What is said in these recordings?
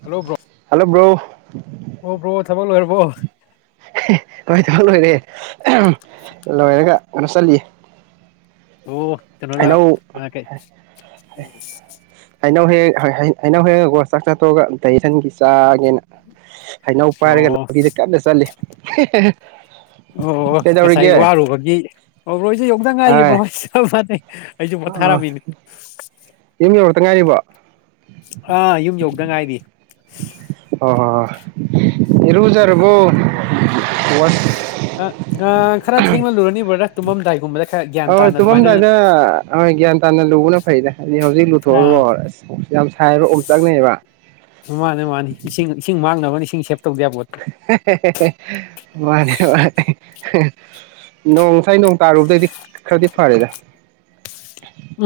hello bro hello bro [inaudible] ꯑꯣ bro ꯊꯕꯛ ꯂꯣꯏꯔꯕꯣ ꯍꯣꯏ ꯊꯕꯛ ꯂꯣꯏꯔꯦ ꯂꯣꯏꯔꯒ ꯆꯠꯂꯤꯌꯦ ꯑꯣ ꯀꯩꯅꯣꯔꯥ ꯑ ꯀꯔꯤ ꯍꯩꯅꯧ ꯍꯦꯛ ꯍꯩꯅꯧ ꯍꯦꯛꯑꯒ ꯆꯥꯛ ꯆꯥ ꯇꯣꯛꯑꯒ ꯗꯥꯏꯖꯦꯁꯟꯒꯤ ꯆꯥꯒꯦꯅ ꯍꯩꯅꯧ ꯄꯥꯏꯔꯒ ꯂꯝꯕꯤꯗ ꯀꯟꯅ ꯆꯠꯂꯤ [unintelligible] ꯑꯣ ꯑꯣ ꯉꯁꯥꯏ ꯀꯩꯗꯧꯔꯤꯒꯦ ꯋꯥꯔꯨꯕꯒꯤ ꯑꯣꯕ꯭ꯔꯣꯏꯁꯦ ꯌꯧꯗ ꯉꯥꯏꯔꯤꯕ꯭ꯔꯣ ꯍꯥꯏ ꯐ ꯑꯩꯁꯨ ꯑꯣ ꯄꯣꯊꯥꯔꯝꯃꯤꯅꯤ ꯌꯨꯝ ꯌꯧꯔꯛꯇ ꯉꯥꯏꯔꯤꯕꯣ ꯑꯥ ꯌꯨꯝ ꯌꯧꯗꯉꯥꯏꯔꯤ ꯑꯣ ꯍꯣꯏ ꯍꯣꯏ ꯏꯔꯨꯖꯔꯕ꯭ꯔꯣ ꯑ ꯑ ꯈꯔ ꯊꯦꯡꯅ ꯂꯨꯔꯅꯤ ꯕꯔꯗꯔ ꯇꯨꯝꯃꯝꯗꯥꯏꯒꯨꯝꯕꯗ ꯈꯔ ꯒ꯭ꯌꯥꯟ ꯍꯣꯏ ꯇꯥꯅ ꯑꯗꯨꯃꯥꯏꯅ ꯇꯨꯝꯃꯝꯗꯥꯏꯗ ꯍꯣꯏ ꯒ꯭ꯌꯥꯟ ꯇꯥꯅ ꯂꯨꯕꯅ ꯐꯩꯗ ꯍꯥꯏꯗꯤ ꯍꯧꯖꯤꯛ ꯂꯨꯊꯣꯛꯑꯣ ꯑꯥ ꯑꯁ ꯌꯥꯝ ꯁꯥꯏꯕ ꯑꯣꯝꯆꯥꯛꯅꯩꯕ ꯃꯥꯅꯦ ꯃꯥꯅꯦ ꯏꯁꯤꯡ ꯏꯁꯤꯡ ꯏꯁꯤꯡ ꯁꯦꯞ ꯇꯧꯗ ꯌꯥꯄꯣꯠꯇꯦ ꯃꯥꯅꯤ ꯃꯥꯅꯤ ꯅꯣꯡ ꯉꯁꯥꯏ ꯅꯣꯡ ꯇꯥꯔꯨꯕꯗꯩꯗꯤ ꯈꯔꯗꯤ ꯐꯔꯦꯗ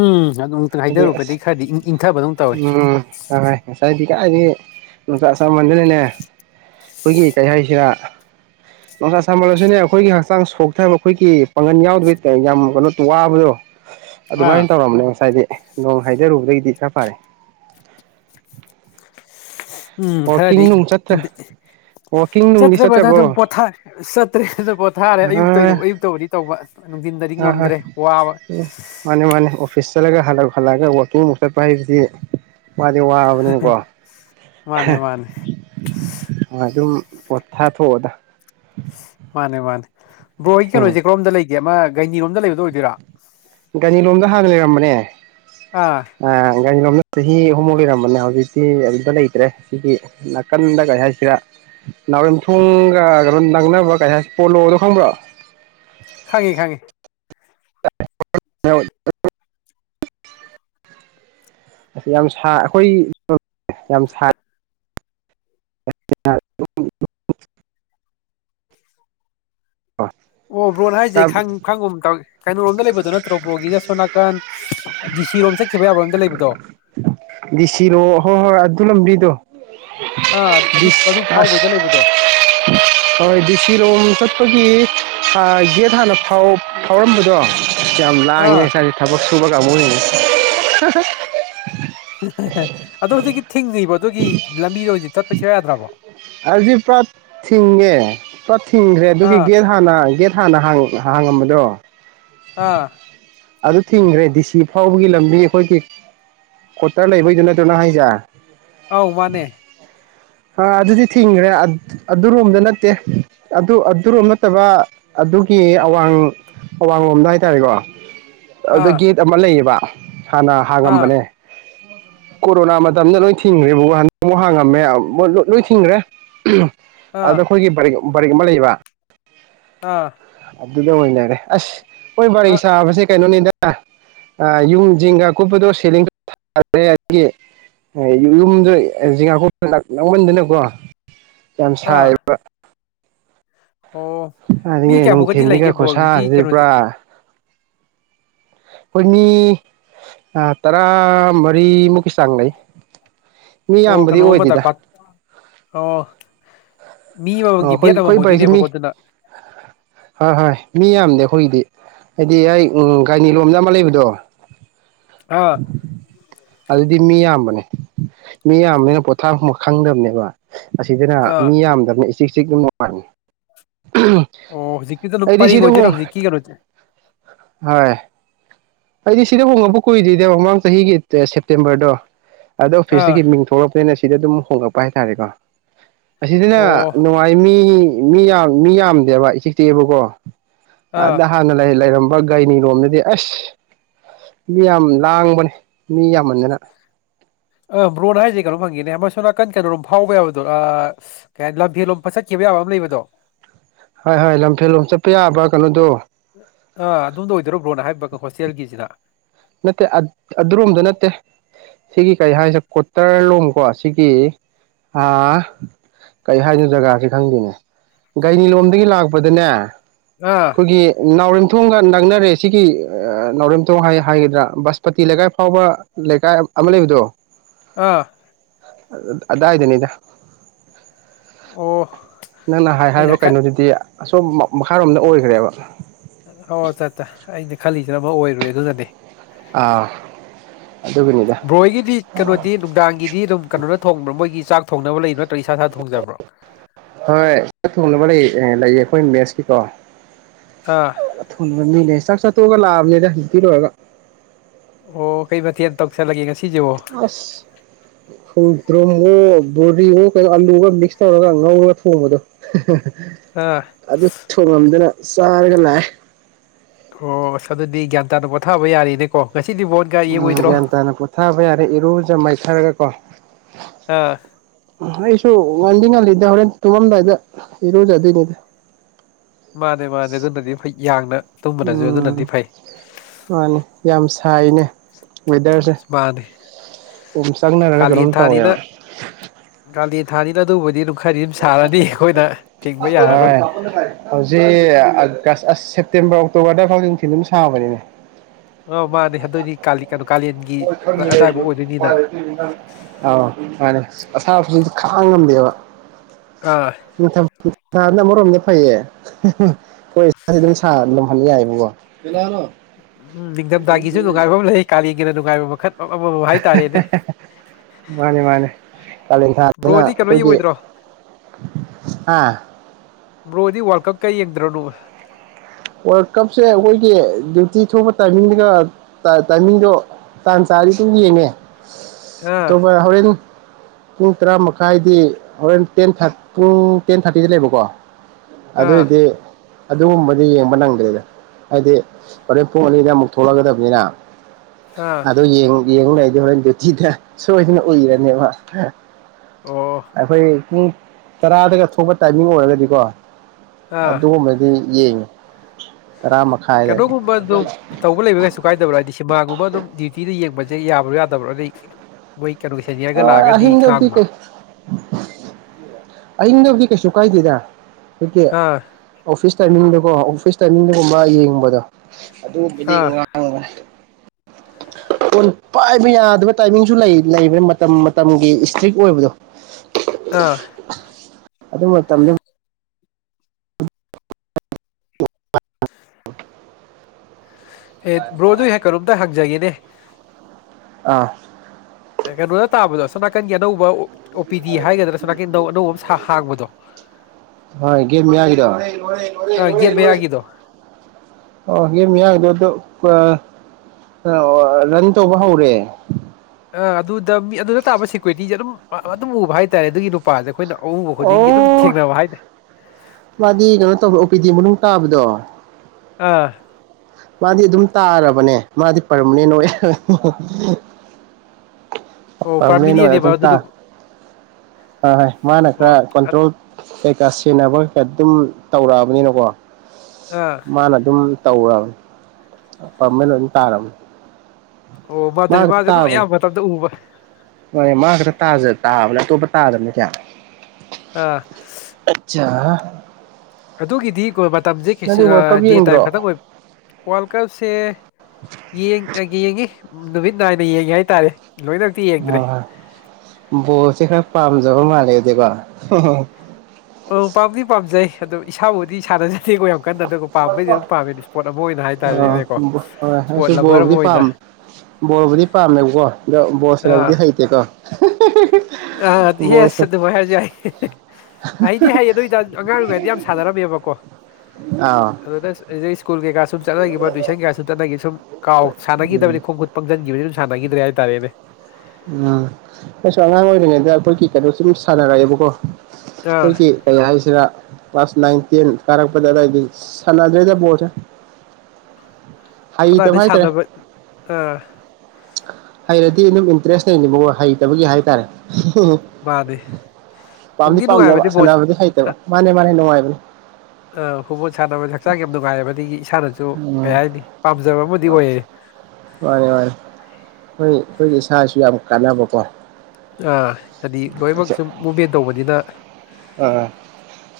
ꯎꯝ ꯑꯗꯨꯝ ꯑꯗꯨ ꯑꯁ ꯍꯩꯊꯔꯨꯕꯗꯒꯤ ꯈꯔꯗꯤ ꯏꯪꯊꯕꯗꯧ ꯇꯧꯋꯦ ꯀꯥꯏꯗꯩ ꯅꯨꯡꯁꯥ ꯁꯃꯟꯗꯅꯅꯦ ꯑꯩꯈꯣꯏꯒꯤ ꯀꯩ ꯍꯥꯏꯁꯤꯔ ꯅꯨꯡꯁꯥ ꯁꯥꯃꯟꯂꯁꯨꯅꯦ ꯑꯩꯈꯣꯏꯒꯤ ꯍꯛꯆꯥꯡ ꯆꯣꯛꯊꯕ ꯑꯩꯈꯣꯏꯒꯤ ꯄꯥꯒꯜ ꯌꯥꯎꯗꯕꯩ ꯌꯥꯝ ꯀꯩꯅꯣ ꯋꯥꯕꯗꯣ ꯑꯥ ꯑꯗꯨꯃꯥꯏꯅ ꯇꯧꯔꯝꯕꯅꯦ ꯉꯁꯥꯏꯗꯤ ꯅꯣꯡ ꯍꯥꯏꯗꯔꯨꯕꯗꯒꯤꯗꯤ ꯈꯔ ꯐꯔꯦ ꯎꯝ ꯈꯔꯗꯤ ꯋꯥꯛꯀꯤꯡ ꯅꯨꯡ ꯆꯠꯇ꯭ꯔꯦ ꯋꯥꯛꯀꯤꯡ ꯅꯨꯡꯗꯤ ꯆꯠꯇ꯭ꯔꯦ ꯕꯔꯗꯔ ꯑꯗꯨꯝ ꯆꯠꯇ꯭ꯔꯕꯣ ꯄꯣꯊꯥꯏ ꯆꯠꯇ꯭ꯔꯦ ꯑꯗꯨ ꯄꯣꯊꯥꯔꯦ ꯑꯥ ꯑꯌꯨꯛꯇꯒꯤꯗꯧꯕ ꯑꯌꯨꯛꯇꯕꯨꯗꯤ ꯇꯧꯕ ꯅꯨꯡꯊꯤꯟꯗꯗꯤ ꯍꯣꯏ ꯍꯣꯏ ꯉꯝꯗ꯭ꯔꯦ ꯋꯥꯕ ꯐꯤꯁ ꯆꯠꯂꯒꯜꯂꯛ ꯍꯜꯂꯛꯑꯒ ꯋꯥꯛꯀꯤꯡ ꯃꯨꯛ ꯆꯠꯄ ꯍꯥꯏꯕꯁꯤ ꯋꯥꯗꯤ ꯋꯥꯕꯅꯤꯅꯀꯣ ꯃꯥꯅꯤ ꯃꯥꯅꯤ ꯑꯗꯨꯝ ꯄꯣꯊꯥ ꯊꯣꯛꯑꯗ ꯃꯥꯅꯦ ꯃꯥꯅꯦ ꯕ ꯍꯣꯏ ꯀꯩꯅꯣꯦ ꯀꯣꯝꯗ ꯂꯩ ꯌꯦ ꯑꯃ ꯒꯩꯅꯤꯔꯣꯝꯗ ꯂꯩꯕꯗꯣ ꯑꯣꯏꯗꯣꯏꯔꯥ ꯒꯥꯅꯤ ꯂꯣꯝꯗ ꯍꯥꯟꯅ ꯂꯩꯔꯝꯕꯅꯦ ꯑꯥ ꯑꯒꯖꯂꯣꯝꯅ ꯆꯍꯤ ꯑꯍꯨꯝꯃꯨꯛ ꯂꯩꯔꯝꯕꯅꯦ ꯍꯧꯖꯤꯛꯇꯤ ꯑꯗꯨꯝꯇ ꯂꯩꯇ꯭ꯔꯦ ꯁꯤꯒꯤ ꯅꯥꯀꯟꯗ ꯀꯩ ꯍꯥꯏꯁꯤꯔ ꯅꯥꯎꯔꯦꯝꯊꯣꯡꯒ ꯀꯩꯅꯣ ꯅꯪꯅꯕ ꯀꯩ ꯍꯥꯏꯁꯤ ꯄꯣꯂꯣꯗꯣ ꯈꯪꯕ꯭ꯔꯣ ꯈꯪꯉꯦ ꯈꯪꯉꯦ [unintelligible] ꯑ ꯌꯥꯝ ꯑꯩꯈꯣꯏ ꯌꯥꯝ ꯁꯥ ꯑ ꯑꯣ ꯕ꯭ꯔꯣꯅ ꯍꯥꯏꯖꯦ ꯈꯪꯉ ꯀꯩꯅꯣꯔꯣꯝꯗ ꯂꯩꯕꯗꯣ ꯅꯠꯇ꯭ꯔꯣ ꯕ꯭ꯔꯣꯒꯤꯗ ꯁꯣ ꯅꯥꯀꯟ ꯗꯤ ꯁꯤꯔꯣꯝ ꯆꯠꯈꯤꯕ ꯌꯥꯕ꯭ꯔꯣꯝꯗ ꯂꯩꯕꯗꯣ ꯗꯤ ꯁꯤꯔꯣ ꯍꯣꯏ ꯍꯣꯏ ꯑꯗꯨ ꯂꯝꯗ꯭ꯔꯤꯗꯣ ꯑꯥ ꯑꯗꯨ ꯑꯗꯨ ꯁ ꯐꯥꯎꯕꯩꯗ ꯂꯩꯕꯗꯣ ꯍꯣꯏ ꯁ ꯀ ꯑꯩꯈꯣꯏꯒꯤ ꯌꯦꯠ ꯍꯥꯟꯅ ꯐꯥꯎꯔꯝꯕ ꯗꯣꯡ ꯌꯥꯝ ꯑꯥ ꯂꯥꯡꯉꯦ ꯉꯥꯁ ꯊꯕꯛ ꯁꯕ ꯀꯃꯁ ꯑꯗꯣ ꯍꯧꯖꯤꯛꯀꯤ ꯊꯤꯡꯉꯕ ꯑꯗꯨꯒꯤ ꯂꯝꯕꯤꯗꯣ ꯍꯧꯖꯤꯛ ꯆꯠꯄꯁꯨ ꯌꯥꯗ꯭ꯔꯕꯣ ꯑꯁꯤ ꯄꯨꯔꯥ ꯊꯤꯡꯉꯦ ꯄꯨꯔꯥ ꯊꯤꯡꯈ꯭ꯔꯦ ꯑꯗꯨꯒꯤ ꯑꯥ ꯒꯦꯠ ꯍꯥꯟꯅ ꯒꯦꯠ ꯍꯥꯟꯅ ꯍꯥꯡꯉꯝꯕꯗꯣ ꯑꯥ ꯑꯗꯨ ꯊꯤꯡꯈ꯭ꯔꯦ ꯗꯤ ꯁꯤ ꯐꯥꯎꯕꯒꯤ ꯂꯝꯕꯤ ꯑꯩꯈꯣꯏꯒꯤ ꯀ꯭ꯋꯥꯇꯔ ꯂꯩꯕꯩꯗꯨ ꯅꯠꯇ꯭ꯔꯅ ꯍꯥꯏꯖꯦ ꯑꯧ ꯃꯥꯅꯦ ꯑ ꯑꯗꯨꯗꯤ ꯊꯤꯡꯈ꯭ꯔꯦ ꯑꯗꯨꯔꯣꯝꯗ ꯅꯠꯇꯦ ꯑꯗꯨ ꯑꯗꯨꯔꯣꯝ ꯅꯠꯇꯕ ꯑꯗꯨꯒꯤ ꯑꯋꯥꯡꯋꯥ ꯃꯣꯝꯗ ꯍꯥꯏꯇꯥꯔꯦꯀꯣ ꯑꯗꯨꯗ ꯑꯥ ꯒꯦꯠ ꯑꯃ ꯂꯩꯌꯦꯕ ꯍꯥꯟꯅ ꯑꯥ ꯍꯥꯡꯉꯝꯕꯅꯦ ꯀꯣꯔꯣꯅꯥ ꯃꯇꯝꯗ ꯂꯣꯏ ꯊꯤꯡꯈ꯭ꯔꯦꯕ ꯍꯟꯗꯛ ꯑꯃꯨꯛ ꯍꯥꯡꯉꯝꯃꯦ ꯂꯣꯏ ꯊꯤꯡꯈ꯭ꯔꯦ ꯑꯥ ꯑꯗ ꯍꯣꯏꯒꯤ ꯄꯔꯒ ꯕꯔ ꯑꯃ ꯂꯩꯌꯦꯕ ꯑꯥ ꯑꯗꯨꯗ ꯃꯅꯅꯦꯦ ꯑꯁ ꯑꯣꯏꯣꯏ ꯋꯥꯔꯤ ꯁꯥꯐ ꯑꯁꯤ ꯀꯩꯅꯣꯅꯤ ꯏꯗ ꯌꯨꯝ ꯖꯁꯤꯡꯒꯥ ꯀꯨꯞꯄꯗꯣ ꯁꯦꯗ ꯊꯥ꯭ꯔꯦ ꯑꯗꯒꯤ ꯌꯨꯝꯗꯣ ꯖꯒꯥ ꯀꯨꯞꯄ ꯅꯥꯡꯃꯟꯗꯅꯀꯣ ꯌꯥꯝ ꯑꯥ ꯁꯥꯏꯕ ꯑꯣ ꯃꯤ ꯑꯗꯨꯗꯒꯤ ꯀꯌꯥꯃꯨꯛꯀꯗꯤ ꯅꯨꯡꯊꯤꯟꯁꯤꯒ ꯂꯩꯒꯦ ꯕ꯭ꯔꯣ ꯍꯧꯖꯤꯛꯀꯤ ꯈꯨꯠꯁꯥꯁꯤꯗꯤ ꯀꯩꯅꯣꯁꯦ ꯄꯨꯔꯥ ꯑꯩꯈꯣꯏ ꯃꯤ ꯇꯔꯥ ꯃꯔꯤꯃꯨꯛꯀꯤ ꯆꯥꯡ ꯂꯩ ꯃꯤ ꯑꯣ ꯌꯥꯝꯕꯗꯤ ꯀꯩꯅꯣ ꯑꯣꯏꯗꯦꯗ ꯑꯃꯗꯀ ꯑꯣ ꯃꯤ ꯑꯣ ꯑꯃꯃꯝꯒꯤ ꯑꯩꯈꯣꯏ ꯕꯦꯠ ꯑꯃꯃꯝ ꯑꯩꯈꯣꯏ ꯄꯔꯁꯤ ꯃꯤ ꯑꯣꯏꯗꯣꯏꯅꯦꯕꯀꯣ ꯑꯗꯨꯅ ꯍꯣꯏ ꯍꯣꯏ ꯃꯤ ꯌꯥꯝꯗꯦ ꯑꯩꯈ ꯑꯩꯈꯣꯏꯒꯤꯗꯤ ꯍꯥꯏꯗꯤ ꯑꯩ ꯒꯥꯏꯅꯤ ꯂꯣꯝꯅ ꯑꯃ ꯂꯩꯕꯗꯣ ꯑꯗꯨ ꯑꯥ ꯑꯗꯨꯗꯤ ꯃꯤ ꯌꯥꯝꯕꯅꯦ ꯃꯤ ꯌꯥꯝꯌꯥꯝꯕꯅꯤꯅ ꯄꯣꯊꯥꯐꯝꯨꯝꯕ ꯈꯪꯗꯕꯅꯦꯕ ꯑꯁꯤꯗꯅ ꯑꯥ ꯃꯤꯌꯥꯝꯗꯅ ꯁꯤꯛꯁꯤꯀꯤ ꯋꯥꯟ ꯑꯣ ꯍꯧꯖꯤꯛꯀꯤꯗꯣ ꯑꯗꯨꯝ ꯑꯩꯗꯤ ꯄꯔꯦꯡ ꯁꯤꯗ ꯑꯣꯏꯗꯣꯏꯔꯥ ꯍꯣꯡꯈꯦ ꯍꯧꯖꯤꯛꯀꯤ ꯀꯩꯅꯣꯁꯦ ꯍꯣꯏ ꯍꯥꯏꯗꯤ ꯁꯤꯗ ꯍꯣꯡꯉꯛꯄ ꯀꯨꯏꯗꯣꯏꯅꯦꯕ ꯃꯃꯥꯡ ꯆꯍꯤꯒꯤ ꯁꯦꯞꯇꯦꯝꯕꯔꯗꯣ ꯑꯗ ꯑꯥ ꯑꯣꯐꯤꯁꯇꯒꯤ ꯃꯤꯡ ꯊꯣꯛꯂꯛꯄꯅꯤꯅ ꯁꯤ ꯁꯤꯗ ꯑꯗꯨꯝ ꯍꯣꯡꯂꯛꯄ ꯍꯥꯏꯇꯥꯔꯦꯀꯣ ꯑꯁꯤꯗꯅ ꯑꯣ ꯅꯨꯡꯉꯥꯏ ꯃꯤ ꯃꯤ ꯌꯥꯝ ꯃꯤ ꯌꯥꯝꯗꯦꯕ ꯏꯊꯤꯛꯇꯤꯑꯦꯕꯀꯣ ꯑꯥ ꯑꯗ ꯍꯥꯅꯂ ꯏꯂꯔ ꯃꯥ ꯒꯥꯏꯅꯤ ꯂꯣꯝꯅꯗꯤ ꯑꯁ ꯃꯤ ꯌꯥꯝ ꯂꯥꯡꯕꯅꯦ ꯃꯤ ꯌꯥꯝꯃꯟꯗꯅ ꯑ ꯕ꯭ꯔꯣꯟ ꯍꯥꯏꯁꯦ ꯀꯩꯅꯣꯝ ꯐꯪꯈꯤꯅꯦ ꯑꯃꯁꯨꯡ ꯅꯥꯀꯟ ꯀꯩꯅꯔꯣꯝ ꯐꯥꯎꯕ ꯌꯥꯕꯗꯣ ꯀꯩ ꯍꯥꯏ ꯂꯝꯐꯦꯜꯂꯣꯝ ꯐ ꯆꯠꯈꯤꯕ ꯌꯥꯕ ꯑꯃ ꯂꯩꯕꯗꯣ ꯍꯣꯏ ꯍꯣꯏ ꯂꯝꯐꯦꯜꯂꯣꯝ ꯆꯠꯄ ꯌꯥꯕ꯭ꯔ ꯀꯩꯅꯣꯗꯣ ꯑ ꯑꯝꯗ ꯑꯣꯏꯗꯧꯔꯕ꯭ꯔꯣꯅ ꯍꯥꯏꯕ ꯍꯣꯁꯇꯦꯜꯒꯤꯁꯤꯅ ꯅꯠꯇꯦ ꯑꯗꯨꯔꯣꯝꯗ ꯅꯠꯇꯦ ꯁꯤꯒꯤ ꯀꯩ ꯍꯥꯏꯁꯦ ꯀꯣꯇꯔ ꯂꯣꯝꯀꯣ ꯁꯤꯒꯤ ꯀꯩ ꯍꯥꯏꯅꯣ ꯖꯒꯥꯁꯤ ꯈꯪꯗꯦꯅꯦ ꯒꯩꯅꯤ ꯂꯣꯝꯗꯒꯤ ꯂꯥꯛꯄꯗꯅꯦ ꯑꯥ ꯑꯩꯈꯣꯏꯒꯤ ꯅꯥꯎꯔꯦꯝ ꯊꯣꯡꯒꯥꯟ ꯅꯪꯅꯔꯦ ꯁꯤꯒꯤ ꯅꯥꯎꯔꯦꯝꯇꯣꯡ ꯍꯥꯏ ꯍꯥꯏꯒꯗ꯭ꯔꯥ ꯕꯁꯄꯇꯤ ꯂꯩꯀꯥꯏ ꯐꯥꯎꯕ ꯂꯩꯀꯥꯏ ꯑꯃ ꯂꯩꯕꯗꯣ ꯑꯥ ꯑꯗꯨꯗꯥꯏꯗꯦꯅꯦꯗ ꯑꯣ ꯅꯪꯅ ꯍꯥꯏ ꯑꯩꯅ ꯍꯥꯏꯕ ꯈꯟ ꯀꯩꯅꯣꯗꯨꯗꯤ ꯑꯁꯣꯝ ꯃꯈꯥꯔꯣꯝꯗ ꯑꯣꯏꯈ꯭ꯔꯦꯕ ꯑꯣ ꯆꯠꯠꯇ ꯑꯩꯅ ꯈꯜꯂꯤꯁꯤꯅ ꯑꯃ ꯑꯣꯏꯔꯨꯔꯦ ꯑꯗꯨꯅꯗꯤ ꯑꯥ ꯑꯗꯨꯒꯤꯅꯤꯗ ꯕ꯭ꯔꯣꯏꯒꯤꯗꯤ ꯀꯩꯅꯣꯗꯤ ꯅꯨꯡꯗꯥꯡꯒꯤꯗꯤ ꯑꯗꯨꯝ ꯀꯩꯅꯣꯅ ꯊꯣꯡꯕ꯭ꯔꯥ ꯃꯣꯏꯒꯤ ꯆꯥꯛ ꯊꯣꯡꯅꯕ ꯂꯩꯗꯅꯠꯇꯔꯤ ꯏꯁꯥ ꯁꯥꯥ ꯊꯣꯡꯖꯕ꯭ꯔꯣ ꯍꯣꯏ ꯊꯨꯡꯅꯕ ꯂꯩꯌꯦ ꯑꯩꯈꯣꯏ ꯃꯦꯠꯁꯀꯤꯀꯣ ꯑꯥ ꯊꯕ ꯃꯤꯂꯁ ꯁꯥꯛ ꯆꯥꯠꯇꯣꯛꯑꯒ ꯂꯥꯛꯑꯕꯅꯦꯗ ꯍꯧꯖꯤꯛ ꯄꯤꯔꯣꯏꯒ ꯑꯣ ꯀꯩ ꯗꯤꯤ ꯇꯁ ꯂꯒꯦꯒꯁꯤ ꯑꯁ ꯍ ꯭ꯔꯣꯒꯣ ꯕꯣꯔꯤꯉꯣ ꯀꯩꯅꯣ ꯑꯂꯨꯒ ꯃꯤꯛꯁ ꯇꯧꯔꯒ ꯉꯧꯔꯒ ꯊꯣꯡꯕꯗꯣ ꯑꯥ ꯑꯗꯨ ꯊꯣꯡꯉꯝꯗꯅ ꯁꯥꯔꯒ ꯂ ꯑꯣ ꯑꯁ ꯑꯗꯨꯗꯤ ꯒ꯭ꯌꯥꯟ ꯇꯥꯗ ꯄꯣꯊꯥꯑꯕ ꯌꯥꯔꯤꯅꯦ ꯀꯣ ꯎꯝ ꯒ꯭ꯌꯥꯟ ꯇꯥꯅ ꯄꯣꯊꯥꯕ ꯌꯥꯔꯦ ꯏꯔꯨꯖ ꯃꯥꯏꯊꯔꯒ ꯀꯣ ꯑꯥ ꯎꯝ ꯑꯩ ꯁꯨ ꯉꯗꯤ ꯉꯜꯂꯤꯗ ꯍꯣꯔꯦꯟ ꯇꯨꯝꯃꯝꯗꯥꯏꯗ ꯏꯔꯨꯖꯗꯣꯏꯅꯤꯗꯤ ꯃꯥꯅꯦ ꯃꯥꯅꯦ ꯑꯗꯨꯅꯗꯤ ꯐꯩ ꯌꯥꯡꯅ ꯇꯨꯝꯕꯅꯁꯨ ꯎꯝ ꯑꯗꯨꯅꯗꯤ ꯐꯩ ꯃꯗꯔꯁꯦ ꯃꯥꯅꯦ ꯎ ꯆꯪꯅꯔꯒ ꯀꯥꯂꯦꯟ ꯀꯩꯅꯣꯝ ꯇꯑꯣ ꯊꯥꯔꯤ ꯂ ꯑꯗꯨꯕꯨꯕ ꯍ ꯌꯥꯔꯔꯣꯏ ꯍꯧꯖꯤꯒꯁ ꯁꯦꯞꯇꯦꯝꯕꯔ ꯑꯣꯛꯇꯣꯕꯔꯗ ꯐꯥꯎꯗꯤ ꯅꯨꯡꯊꯤ ꯑꯗꯨꯝ ꯁꯥꯕꯅꯤꯅꯦ ꯑꯣ ꯃꯥꯅꯦ ꯍꯥꯏ ꯑꯗꯨꯣꯏꯗꯤ ꯀꯥ ꯀꯥꯅ ꯊ ꯂꯩ ꯑ ꯃꯥꯅꯦ ꯑꯁꯥꯁꯤꯡꯁꯨ ꯈꯥꯡꯉꯝꯗꯦꯕ ꯀ ꯅ ꯑꯃꯔꯣꯝꯅ ꯐꯩꯌꯦ ꯍꯣꯏ ꯏꯁꯥꯁ ꯑꯗꯨꯝ ꯁꯥ ꯂꯝꯍꯟ ꯌꯥꯏꯑꯕꯀꯣ ꯀꯅꯒꯂꯣ ꯎꯝꯝ ꯗꯒꯤꯁꯨ ꯅꯨ ꯀꯥꯏꯔꯕꯝ ꯂꯩ ꯀꯥ ꯒꯤꯔ ꯑꯗꯨꯗꯨꯒꯥꯏꯕ ꯃꯈꯠ ꯃꯥꯅꯤ ꯃꯥꯅꯤ ꯀꯥꯂꯦꯟ ꯊꯥꯗꯅ ꯕ꯭ꯔꯣꯗꯤ ꯀꯩꯅꯣ ꯑꯩꯈꯣꯏꯒꯤ ꯌꯦꯡꯉꯣꯏꯗ꯭ꯔꯣ ꯑ ꯭ꯔꯣꯗꯤ ꯋꯥꯔꯜ ꯀꯞꯀ ꯌꯦꯡꯗ꯭ꯔꯅꯨꯕ ꯋꯥꯔꯜ ꯀꯞꯁꯦ ꯑꯩꯈꯣꯏꯒꯤ ꯗ꯭ꯌꯨꯇꯤ ꯊꯣꯛꯄ ꯇꯥꯏꯃꯤꯡꯗꯨꯒ ꯇꯥꯏꯃꯤꯡꯗꯣ ꯇꯥꯡ ꯆꯥꯗꯤ ꯑꯗꯨꯝ ꯌꯦꯡꯉꯦ ꯇꯣ ꯑꯥ ꯍꯔꯅ ꯄꯨꯡ ꯇꯔꯥ ꯃꯈꯥꯏꯗꯤ ꯍꯣꯔꯦꯟ ꯇꯦꯟ ꯄꯨꯡ ꯇꯦꯟ ꯊꯥꯔꯇꯤꯗ ꯂꯩꯕꯀꯣ ꯑꯗ ꯑꯥ ꯏꯗꯤ ꯑꯗꯨꯨꯝꯕ ꯌꯦꯡꯕ ꯅꯪꯗ꯭ꯔꯦꯗ ꯍꯥꯏꯗꯤ ꯍꯣꯔꯦꯟ ꯄꯨꯡ ꯑꯅꯤꯗ ꯑꯃꯨꯛ ꯊꯣꯛꯂꯛꯒꯗꯕꯅꯤꯅ ꯑꯥ ꯑꯗꯨ ꯌꯦꯡ ꯌꯦꯡꯉ ꯑꯩꯗꯤ ꯍꯣꯔꯦꯟ ꯇꯤꯗ ꯁꯣꯏꯗꯅ ꯎꯏꯔꯅꯦꯕ ꯑꯣ ꯑꯩꯈꯣꯏ ꯄꯨꯡ ꯇꯔꯥꯗꯒ ꯊꯣꯛꯄ ꯇꯥꯏꯃꯤꯡ ꯑꯣꯏꯔꯒꯗꯤꯀꯣ ꯑꯥ ꯑꯗꯨꯨꯝꯕꯗꯤ ꯌꯦ ꯀꯩꯅꯣꯒꯨꯝꯕ ꯑꯗꯨꯝ ꯇꯧꯕ ꯂꯩꯕꯒꯩꯁꯨ ꯀꯥꯏꯗꯕ꯭ꯔꯥ ꯍꯥꯏꯗꯤ ꯁꯤꯃꯥꯒꯨꯝꯕ ꯑꯗꯨꯝ ꯗ꯭ꯌꯨꯇꯤꯗ ꯌꯦꯡꯕ ꯃꯣꯏꯁꯦ ꯌꯥꯕ꯭ꯔꯣ ꯌꯥꯗꯕ꯭ꯔꯣ ꯑꯗꯨ ꯃꯣꯏ ꯀꯩꯅꯣꯒꯤ ꯁꯦꯅꯤꯌꯥꯔꯒ ꯂꯥꯛꯑꯒꯗꯤ ꯑꯍꯤꯡꯗꯕꯨꯗꯤ ꯉꯥꯡꯕ꯭ꯔꯥ ꯑꯟꯕꯒꯤ ꯀꯩꯁꯨꯨ ꯀꯥꯏꯗꯗ ꯑꯥ ꯑꯣꯐꯤꯁ ꯇꯥꯏꯃꯤ ꯑꯣ ꯑꯣꯐꯤꯁ ꯇꯥꯏꯃꯤꯡꯗꯨꯒꯨꯝꯕ ꯌꯦꯡꯕꯗꯣ ꯑꯗꯨꯒꯨꯝꯕꯗꯤ ꯑꯥ ꯉꯥꯡ ꯑꯣ ꯄꯥꯏꯕ ꯌꯥꯗꯕ ꯇꯥꯏꯃꯤꯡꯁꯨ ꯂꯩ ꯂꯩꯕ꯭ꯔꯥ ꯃꯇꯝ ꯃꯇꯝꯒꯤ ꯏꯁꯇ꯭ꯔꯤꯛ ꯑꯣꯏꯕꯗꯣ ꯑꯥ ꯑꯗꯨ ꯃꯇꯝꯗꯤ ꯑꯦ ꯕ꯭ꯔꯣꯗ ꯍꯦ ꯀꯔꯨꯝꯕꯗ ꯍꯛꯖꯏꯌꯦꯅꯦ ꯑꯥ ꯀꯩꯅꯣꯗ ꯇꯥꯕꯗꯣ ꯁꯣꯅꯥꯀꯟꯒꯤ ꯑꯅꯧꯕ ꯑꯣ ꯄꯤ ꯗꯤ ꯍꯥꯏꯒꯗ꯭ꯔꯥ ꯁꯣꯅꯥꯀꯟ ꯑꯅꯧ ꯑꯅꯧꯕ ꯑꯃ ꯁꯥ ꯍꯣꯏ ꯦꯝꯌꯥꯒꯤꯗ ꯑ ꯒꯦꯠ ꯃꯌꯥꯒꯤꯗꯣ ꯑꯣꯝ ꯃꯌꯥꯒꯤꯗ ꯑ ꯔꯟ ꯇꯧꯕ ꯍꯧꯔꯦ ꯑ ꯑꯗꯨꯗ ꯃꯤ ꯑꯗꯨꯗ ꯇꯥꯕ ꯁꯦꯀ꯭ꯌꯨꯔꯤꯇꯤꯁꯦ ꯑꯗꯨꯝ ꯑꯗꯨꯝ ꯎꯕ ꯍꯥꯏꯇꯥꯔꯦ ꯑꯗꯨꯒꯤ ꯅꯨꯄꯥꯁꯦ ꯑꯩꯈꯣꯏꯅ ꯑꯎꯕ ꯈꯨꯗꯤꯡꯒꯤ ꯑꯗꯨꯝ ꯑꯣ ꯊꯦꯡꯅꯕ ꯍꯥꯏꯇꯥꯔꯦ ꯃꯥꯗꯤ ꯀꯩꯅꯣ ꯇꯧꯈ꯭ꯔꯣ ꯑꯣꯄꯤꯗꯤꯤ ꯃꯅꯨꯡ ꯇꯥꯕꯗꯣ ꯑꯥ ꯃꯥꯗꯤ ꯑꯗꯨꯝ ꯇꯥꯔꯕꯅꯦ ꯃꯥꯗꯤ ꯄꯔꯃꯅꯦꯟ ꯑꯣꯏ ꯑꯣ ꯄꯦꯟ ꯑꯣꯏꯔ ꯄꯥꯔꯃꯤꯅꯦꯟꯅꯦꯕ ꯑꯗꯨꯝ ꯇꯥ ꯑꯗꯨꯗꯣ ꯍꯣꯏ ꯍꯣꯏ ꯃꯥꯅ ꯑꯣ ꯈꯔ ꯀꯟꯇ꯭ꯔꯣꯜ ꯀꯩꯀꯥ ꯁꯤꯦꯟꯅꯕ ꯑꯗꯨꯝ ꯇꯧꯔꯛꯑꯕꯅꯤꯅꯀꯣ ꯑꯥ ꯃꯥꯅ ꯑꯗꯨꯝ ꯇꯧꯔꯝꯃꯦꯩꯅ ꯑꯣꯏꯅ ꯇꯥꯔꯝ ꯑꯣ ꯃꯥꯗꯨꯗꯤ ꯃꯥꯁꯦ ꯅꯨ ꯑꯌꯥꯝꯕ ꯃꯇꯝꯗ ꯎꯕ ꯍ ꯃꯥ ꯈꯛꯇ ꯇꯖ ꯇꯥꯕꯅꯦ ꯑꯇꯣꯞꯄ ꯇꯥꯗꯕꯅ ꯀꯌꯥ ꯑꯥ ꯑꯗꯨꯗꯒꯤꯗꯤ ꯇꯝꯖꯈꯤꯁꯨ ꯅꯪꯗꯤ ꯋꯥꯔꯜ ꯀꯞ ꯗꯦ ꯇꯥꯏꯝ ꯌꯦꯡꯗ꯭ꯔꯣ ꯈꯇꯪ ꯑꯣꯏꯕ ꯋꯥꯔꯜ ꯀꯞꯁꯦ ꯌꯦꯡꯉꯤ ꯅꯨꯃꯤꯠ ꯅꯥꯏꯅ ꯌꯦꯡꯉꯦ ꯍꯥꯏꯇꯥꯔꯦ ꯂꯣꯏꯅꯃꯛꯇꯤ ꯌꯦꯡꯗ꯭ꯔꯦ ꯑꯣ ꯍꯣꯏ ꯕꯣꯠꯁꯦ ꯈꯔ ꯄꯥꯝꯖꯕ ꯃꯥꯜꯂꯦ ꯑꯗꯨꯗꯤꯀꯣ ꯍ ꯍ ꯑꯣ ꯄꯥꯕꯗꯤ ꯄꯥꯞꯖ ꯑꯗꯣ ꯏꯁꯥꯕꯨꯗꯤ ꯁꯥꯟꯅꯖꯩ ꯆꯦꯡꯒ ꯌꯥꯝ ꯀꯟꯅ ꯑꯗꯨꯒ ꯄꯥꯝꯕꯩꯗꯤ ꯑꯗꯨꯝ ꯄꯥꯝꯃꯦ ꯏꯁꯄꯣꯠ ꯑꯃ ꯑꯣꯏꯅ ꯑꯣ ꯍꯥꯏꯇꯥꯔꯦꯅꯦꯀꯣ ꯍꯣꯏ ꯏꯁꯄꯣꯠ ꯑꯩꯁꯨ ꯂꯚꯔ ꯑꯃ ꯕꯣꯜꯕꯨꯗꯤ ꯑꯣꯏꯅ ꯄꯥꯝ ꯣꯁ ꯂꯕꯗꯤ ꯍꯥꯏꯩꯇꯦꯀ ꯑ ꯏꯁꯦ ꯑꯗꯨꯃꯥꯏꯔ ꯌꯥꯏ ꯑꯩꯗꯤ ꯍꯩꯌꯦ ꯑꯗꯨ ꯑꯣꯏꯇꯥ ꯑꯉꯥꯡ ꯑꯣꯏꯔꯤꯉꯩꯗ ꯌꯥꯝ ꯁꯥꯟꯅꯔꯝꯃꯦꯕꯀꯣ ꯑꯥ ꯑꯗꯨꯗ ꯁ꯭ꯀꯨꯜ ꯀꯩꯀꯥ ꯁꯨꯝ ꯆꯠꯅꯈꯤꯕ ꯇꯨꯏꯁꯟ ꯀꯌꯥ ꯁꯨꯝ ꯆꯠꯅꯈꯤꯕ ꯁꯨꯝ ꯀꯥꯎ ꯎꯝ ꯁꯥꯟꯅꯈꯤꯗꯕ ꯈꯣꯡ ꯈꯨꯠ ꯄꯪꯁꯤꯟꯈꯤꯕ ꯑꯗꯨꯝ ꯁꯥꯟꯅꯈꯤꯗ꯭ꯔꯦ ꯍꯥꯏꯇꯥꯔꯦꯅꯦ ꯎꯝ ꯑꯁꯉꯥꯡ ꯑꯣꯏ ꯑꯣꯏꯅꯗ ꯑꯩꯈꯣꯏ ꯀ ꯁꯤꯨꯝ ꯁꯅꯥꯒꯌꯦꯕꯀꯣ ꯑꯥ ꯑꯩꯈꯣꯏꯒꯤ ꯀꯩ ꯍꯥꯏꯁꯤꯅ ꯀ꯭ꯂꯥꯁ ꯅꯥꯏꯟ ꯇꯦꯟ ꯀꯥꯔꯛꯄꯗ ꯑꯗꯥꯏꯗꯤ ꯁꯥꯟꯅꯗ꯭ꯔꯦꯗ ꯕꯣꯜꯁꯦ ꯍꯩꯇꯕ ꯑꯗꯥꯏꯗꯩ ꯍꯥꯏꯇꯥꯔꯦ ꯁꯥꯟꯅꯕ ꯑꯥ ꯍꯩꯔꯗꯤ ꯑꯗꯨꯝ ꯏꯁ꯭ꯔꯦꯁ ꯂꯩꯅꯤ ꯃ ꯍꯩꯇꯕꯒꯤ ꯍꯥꯏꯇꯥꯔꯦ ꯃꯥꯅꯦ ꯄꯥꯝꯗꯤ ꯇꯅꯨꯡꯗꯤ ꯅꯨꯡꯉꯥꯏꯕꯗꯤ ꯄꯥꯝꯖꯕ ꯕꯣꯜ ꯁꯥꯟꯅꯕꯗꯤ ꯍꯩꯇꯕ ꯃꯥꯅꯦ ꯃꯥꯅꯦ ꯅꯨꯡꯉꯥꯏꯕꯅꯦ ꯐꯨꯠꯕꯣꯜ ꯁꯥꯟꯅꯕ ꯍꯛꯆꯥꯡ ꯌꯥꯝ ꯅꯨꯡꯉꯥꯏꯌꯦꯦꯕꯒꯤ ꯏꯁꯥꯅꯁꯨ ꯀꯩ ꯎꯝ ꯍꯥꯏꯅꯤ ꯄꯥꯝꯖꯕ ꯑꯃꯗꯤ ꯑꯣꯏꯌꯦ ꯍꯣꯏ ꯑꯩꯈꯣꯏꯒꯤ ꯏꯁꯥꯁꯨ ꯌꯥꯝ ꯀꯥꯟꯅꯕꯀꯣ ꯑꯥ ꯍꯥꯏꯗꯤ ꯂꯣꯏꯅꯃꯛ ꯁꯨꯝ ꯃꯨꯃꯦꯟ ꯇꯧꯕꯅꯤꯅ ꯑꯥ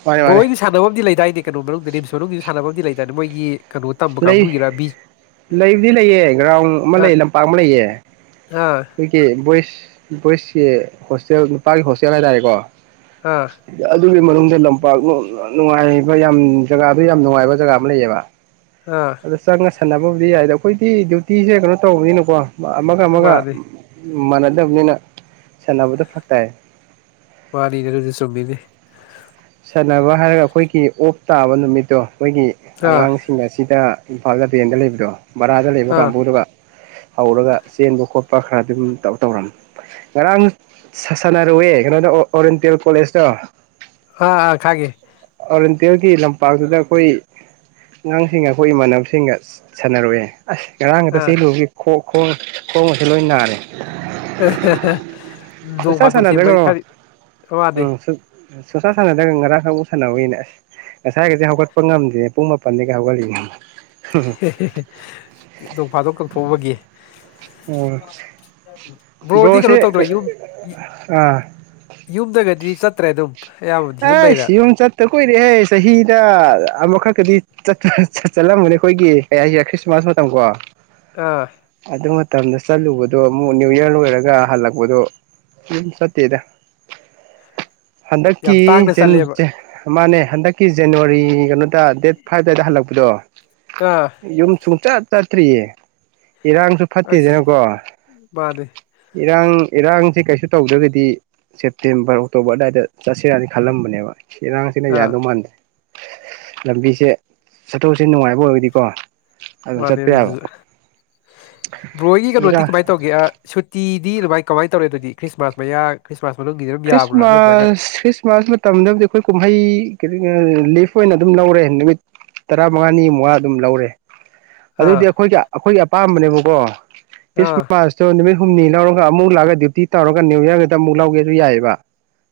ꯃꯥꯅꯦ ꯃꯥꯅꯦ ꯕ꯭ꯔꯣꯗꯤ ꯁꯥꯟꯅꯕ ꯑꯃꯗꯤꯗꯤ ꯂꯩꯗꯥꯏꯗꯤ ꯀꯕꯨꯒꯔꯤꯞ [unintelligible] ꯁꯅꯕꯗꯤ ꯂꯩꯥꯗꯅ ꯑꯗ ꯃꯣꯏꯒꯤ ꯀꯩꯅꯣ ꯇꯝꯕ ꯂꯩ ꯀꯥꯡꯕꯨꯒꯤꯔ ꯕꯤ ꯂꯩꯕꯨꯗꯤ ꯂꯩꯑ ꯒ꯭ꯔꯥꯎꯟ ꯑꯃ ꯑꯥ ꯂꯩ ꯂꯝꯄꯥꯛ ꯑꯃ ꯂꯩꯑ ꯑꯥ ꯑꯩꯈꯣꯏꯒꯤ ꯚꯣꯏꯁ ꯚꯣꯏꯁ ꯀ ꯍꯣꯁꯇꯦꯜ ꯅꯨꯄꯥꯒꯤ ꯍꯣꯁꯇꯦꯜ ꯍꯥꯏꯇꯥꯔꯦꯀꯣ ꯑꯥ ꯑꯗꯨꯒꯤ ꯃꯅꯨꯡꯗ ꯂꯝꯄꯥꯛ ꯅꯨꯡꯉꯥꯏꯕ ꯌꯥꯝ ꯖꯒꯥꯗꯨ ꯌꯥꯝ ꯅꯨꯡꯉꯥꯏꯕ ꯖꯒꯥ ꯑꯃ ꯂꯩꯌꯦꯕ ꯑꯥ ꯑꯗ ꯆꯪꯉ ꯁꯥꯟꯅꯕꯕꯨꯗꯤ ꯌꯥꯏꯗ ꯑꯩꯈꯣꯏꯗꯤ ꯗ꯭ꯌꯨꯇꯤꯁꯦ ꯀꯩꯅꯣ ꯇꯧꯕꯅꯤꯅꯀꯣ ꯑꯃꯒ ꯑꯃꯒ ꯃꯥꯅꯤ ꯃꯥꯟꯅꯗꯕꯅꯤꯅ ꯁꯥꯟꯅꯕꯗ ꯐꯔꯛ ꯇꯥꯏ ꯄꯔꯤꯅꯦꯔ ꯍꯧꯖꯤꯗꯤ ꯆꯣꯕꯤꯗꯤ ꯆꯅꯕ ꯍꯥꯏꯔꯒ ꯑꯩꯈꯣꯏꯒꯤ ꯑꯣꯞ ꯇꯥꯕ ꯅꯨꯃꯤꯠꯇꯣ ꯑꯩꯈꯣꯏꯒꯤ ꯑꯥ ꯑꯉꯥꯡꯁꯤꯡ ꯑꯁꯤꯗ ꯏꯝꯐꯥꯜ ꯇꯦꯟꯗ ꯂꯩꯕ꯭ꯔꯣ ꯕꯔꯥꯗ ꯂꯩꯕ ꯑꯥ ꯀꯥꯡꯕꯨꯗꯨꯒ ꯍꯧꯔꯒ ꯆꯦꯟꯕ ꯈꯣꯠꯄ ꯈꯔ ꯑꯗꯨꯝ ꯇꯧꯔꯝꯃꯤ ꯉꯔꯥꯡ ꯁꯥꯟꯅꯔꯨꯋꯦ ꯀꯩꯅꯣꯗ ꯑꯣꯔꯤꯌꯦꯟꯇꯦꯜ ꯀꯣꯂꯦꯖꯇꯣ ꯑꯥ ꯑ ꯈꯥꯒꯦ ꯀꯟꯗꯦꯜꯒꯤ ꯂꯝꯄꯥꯛꯇꯨꯗ ꯑꯩꯈꯣꯏ ꯑꯉꯥꯡꯁꯤꯡꯒ ꯑꯩꯈꯣꯏ ꯏꯃꯥꯟꯅꯕꯁꯤꯡꯒ ꯁꯥꯟꯅꯔꯛꯑꯦ ꯑꯁ ꯑꯥ ꯉꯔꯥꯡꯒꯗ ꯆꯦꯜꯂꯨꯨꯔꯒꯦ ꯈꯣꯛ ꯈꯣꯡ ꯈꯣꯡꯁꯦ ꯂꯣꯏ ꯅꯥꯔꯦ ꯅꯣꯡ ꯁꯨꯡꯁꯥ ꯐꯥꯗꯣꯛꯁꯦ ꯃꯔꯤ ꯁꯥꯟꯅꯗ꯭ꯔꯒ ꯈꯗꯤ ꯋꯥꯅꯤ ꯑꯁ ꯁꯣꯁꯥ ꯁꯥꯟꯅꯗꯒ ꯉꯔꯥꯡꯈꯔꯨ ꯁꯥꯟꯅꯕꯧꯏꯅꯦ ꯑꯁ ꯉꯁꯥꯏꯒꯁꯦ ꯍꯧꯒꯠꯄ ꯉꯝꯗꯦ ꯄꯨꯡ ꯃꯥꯄꯟꯗꯒꯤꯒ ꯍꯧꯒꯠꯂꯤꯅꯤ ꯅꯣꯛꯐꯥꯗꯣꯛ ꯀꯛꯊꯣꯛꯎꯕꯒꯤ ꯎꯝ ꯕ꯭ꯔꯣꯗꯤ ꯀꯩꯅꯣ ꯕ꯭ꯔꯣꯁꯦ ꯇꯧꯗ꯭ꯔꯦ ꯌꯨꯝ ꯑꯥ ꯌꯨꯝꯗꯒꯗꯤ ꯆꯠ ꯑ ꯑꯗꯨꯝ ꯑꯌꯥꯝꯕꯗꯤ ꯑꯗꯨꯝ ꯑꯩ ꯂꯩꯔꯦ ꯁꯤ ꯌꯨꯝ ꯆꯠꯇ ꯀꯨꯏꯔꯦꯍꯦ ꯆꯍꯤꯗ ꯑꯃꯈꯛꯀꯗꯤ ꯆꯠꯂꯝꯒꯅꯤ ꯑꯩꯈꯣꯏꯒꯤ ꯀ ꯈ꯭ꯔꯤꯁꯃꯥꯁ ꯃꯇꯝ ꯀꯣ ꯑꯥ ꯑꯗꯨ ꯃꯇꯝꯗ ꯆꯠꯂꯨꯕꯗ ꯅ꯭ꯌꯨ ꯏꯌꯥꯔ ꯂ ꯏꯔꯒ ꯍꯜꯂꯛꯄꯗꯣ ꯑꯗꯨꯝ ꯆꯠꯇꯦꯗ ꯌꯥꯝ ꯍꯟꯗꯛꯀꯤ ꯇꯥꯡꯅ ꯆꯠꯂꯦꯕ ꯃꯥꯅꯦ ꯍꯟꯗꯛꯀꯤ ꯖꯅꯋꯥꯔꯤ ꯀꯩꯅꯣꯗ ꯗꯦꯠ ꯐꯥꯏꯚ ꯑꯗ ꯍꯜꯂ ꯄꯗꯣ ꯑꯥ ꯌꯨꯝ ꯆꯨꯡꯆꯠ ꯇꯠꯇ꯭ꯔꯤꯌꯦ ꯏꯔꯥꯡꯁꯨ ꯑꯁ ꯐꯠꯇꯦꯗꯅꯀꯣ ꯃꯥꯅꯦ ꯏꯔꯥꯡ ꯏꯔꯥꯡꯁꯦ ꯀꯩꯁꯨ ꯇꯧꯗ꯭ꯔꯒꯗꯤ ꯁꯦꯞꯇꯦꯝꯕꯔ ꯑꯣꯛꯇꯣꯕꯔ ꯑꯗꯨꯋꯥꯏꯗ ꯆꯠꯁꯤꯔꯅꯤ ꯈꯜꯂꯝꯕꯅꯦꯕ ꯁꯤꯔꯥꯡꯁꯤꯅ ꯑꯥ ꯌꯥꯥꯗ ꯃꯥꯟꯗ꯭ꯔꯦ ꯂꯝꯕꯤꯁꯦ ꯆꯠꯊꯣꯛꯁꯤꯦ ꯅꯨꯡꯉꯥꯏꯕ ꯑꯣꯏꯔꯗꯤꯀꯣ ꯋꯥꯅꯦ ꯑꯗꯨ ꯕ꯭ꯔꯣꯏꯒꯤ ꯀꯩꯅꯣꯗꯤ ꯏꯔꯥꯡ ꯀꯃꯥꯏꯅ ꯇꯧꯒꯦ ꯁꯨꯇꯤ ꯑꯗꯨꯗꯤ ꯑꯗꯨꯃꯥꯏ ꯀꯃꯥꯏꯅ ꯇꯧꯔꯦ ꯑꯗꯨꯗꯤ꯭ꯔꯤꯃꯥꯁ ꯃꯌꯥ ꯈ꯭ꯔꯤꯁꯃꯥꯁ ꯃꯅꯨꯡꯒꯤꯗꯤ ꯑꯗꯨꯝ ꯌꯥꯕ꯭ꯔꯥ ꯅꯠꯇ꯭ꯔꯒ ꯈ꯭ꯔꯤꯁꯃꯥꯁ ꯈ꯭ꯔꯤꯁꯃꯥꯁ ꯃꯇꯝꯗꯕꯨꯗꯤ ꯑꯩꯈꯣꯏ ꯀꯨꯝꯍꯩ ꯀ ꯂꯤꯐ ꯑꯣꯏꯅ ꯑꯗꯨꯝ ꯂꯧꯔꯦ ꯅꯨꯃꯤꯠ ꯇꯔꯥꯃꯉꯥꯅꯤꯃꯨꯉ ꯑꯗꯨꯝ ꯂꯧꯔꯦ ꯑꯗꯨꯗꯤ ꯑꯥ ꯑꯩꯈꯣꯏꯒꯤ ꯑꯩꯈꯣꯏꯒꯤ ꯑꯄꯥꯝꯕꯅꯦꯕ [unintelligible] ꯈ꯭ꯔꯤꯁ ꯑꯥ ꯃꯥꯁ ꯇꯣ ꯅꯨꯃꯤꯠ ꯍꯨꯝꯅꯤ ꯂꯧꯔꯒ ꯑꯃꯛ ꯂꯥꯛꯑꯒ ꯗ꯭ꯌꯨꯇꯤ ꯇꯧꯔꯒ ꯅ꯭ꯌꯨ ꯌ꯭ꯔꯗ ꯑꯃꯨꯛ ꯂꯧꯒꯦ ꯑꯗꯨ ꯌꯥꯏꯕ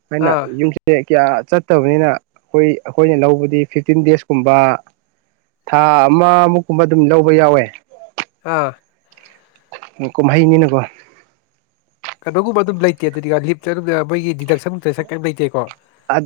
ꯍꯥꯏꯅ ꯑꯥ ꯌꯨꯝꯁ ꯀꯌꯥ ꯆꯠꯇꯕꯅꯤꯅ ꯑꯩꯈꯣꯏ ꯑꯩꯈꯣꯏꯅ ꯂꯧꯕꯗꯤ ꯐꯤꯐꯇꯤꯟ ꯗꯦꯖ ꯀꯨꯝꯕ ꯊꯥ ꯑꯃꯃꯨꯛꯀꯨꯝꯕ ꯑꯗꯨꯝ ꯂꯧꯕ ꯌꯥꯎꯋꯦ ꯑꯥ ꯀ ꯃꯍꯩ ꯅꯩꯅꯅꯀꯣ ꯀꯩꯅꯣꯒꯨꯝꯕ ꯑꯗꯨꯝ ꯂꯩꯇꯦ ꯑꯗꯨꯗꯤ ꯂꯤꯞꯇ ꯃꯣꯏꯒꯤ ꯗꯤꯗꯛꯁꯟ ꯁ ꯂꯩꯇꯦꯀꯣ ꯑ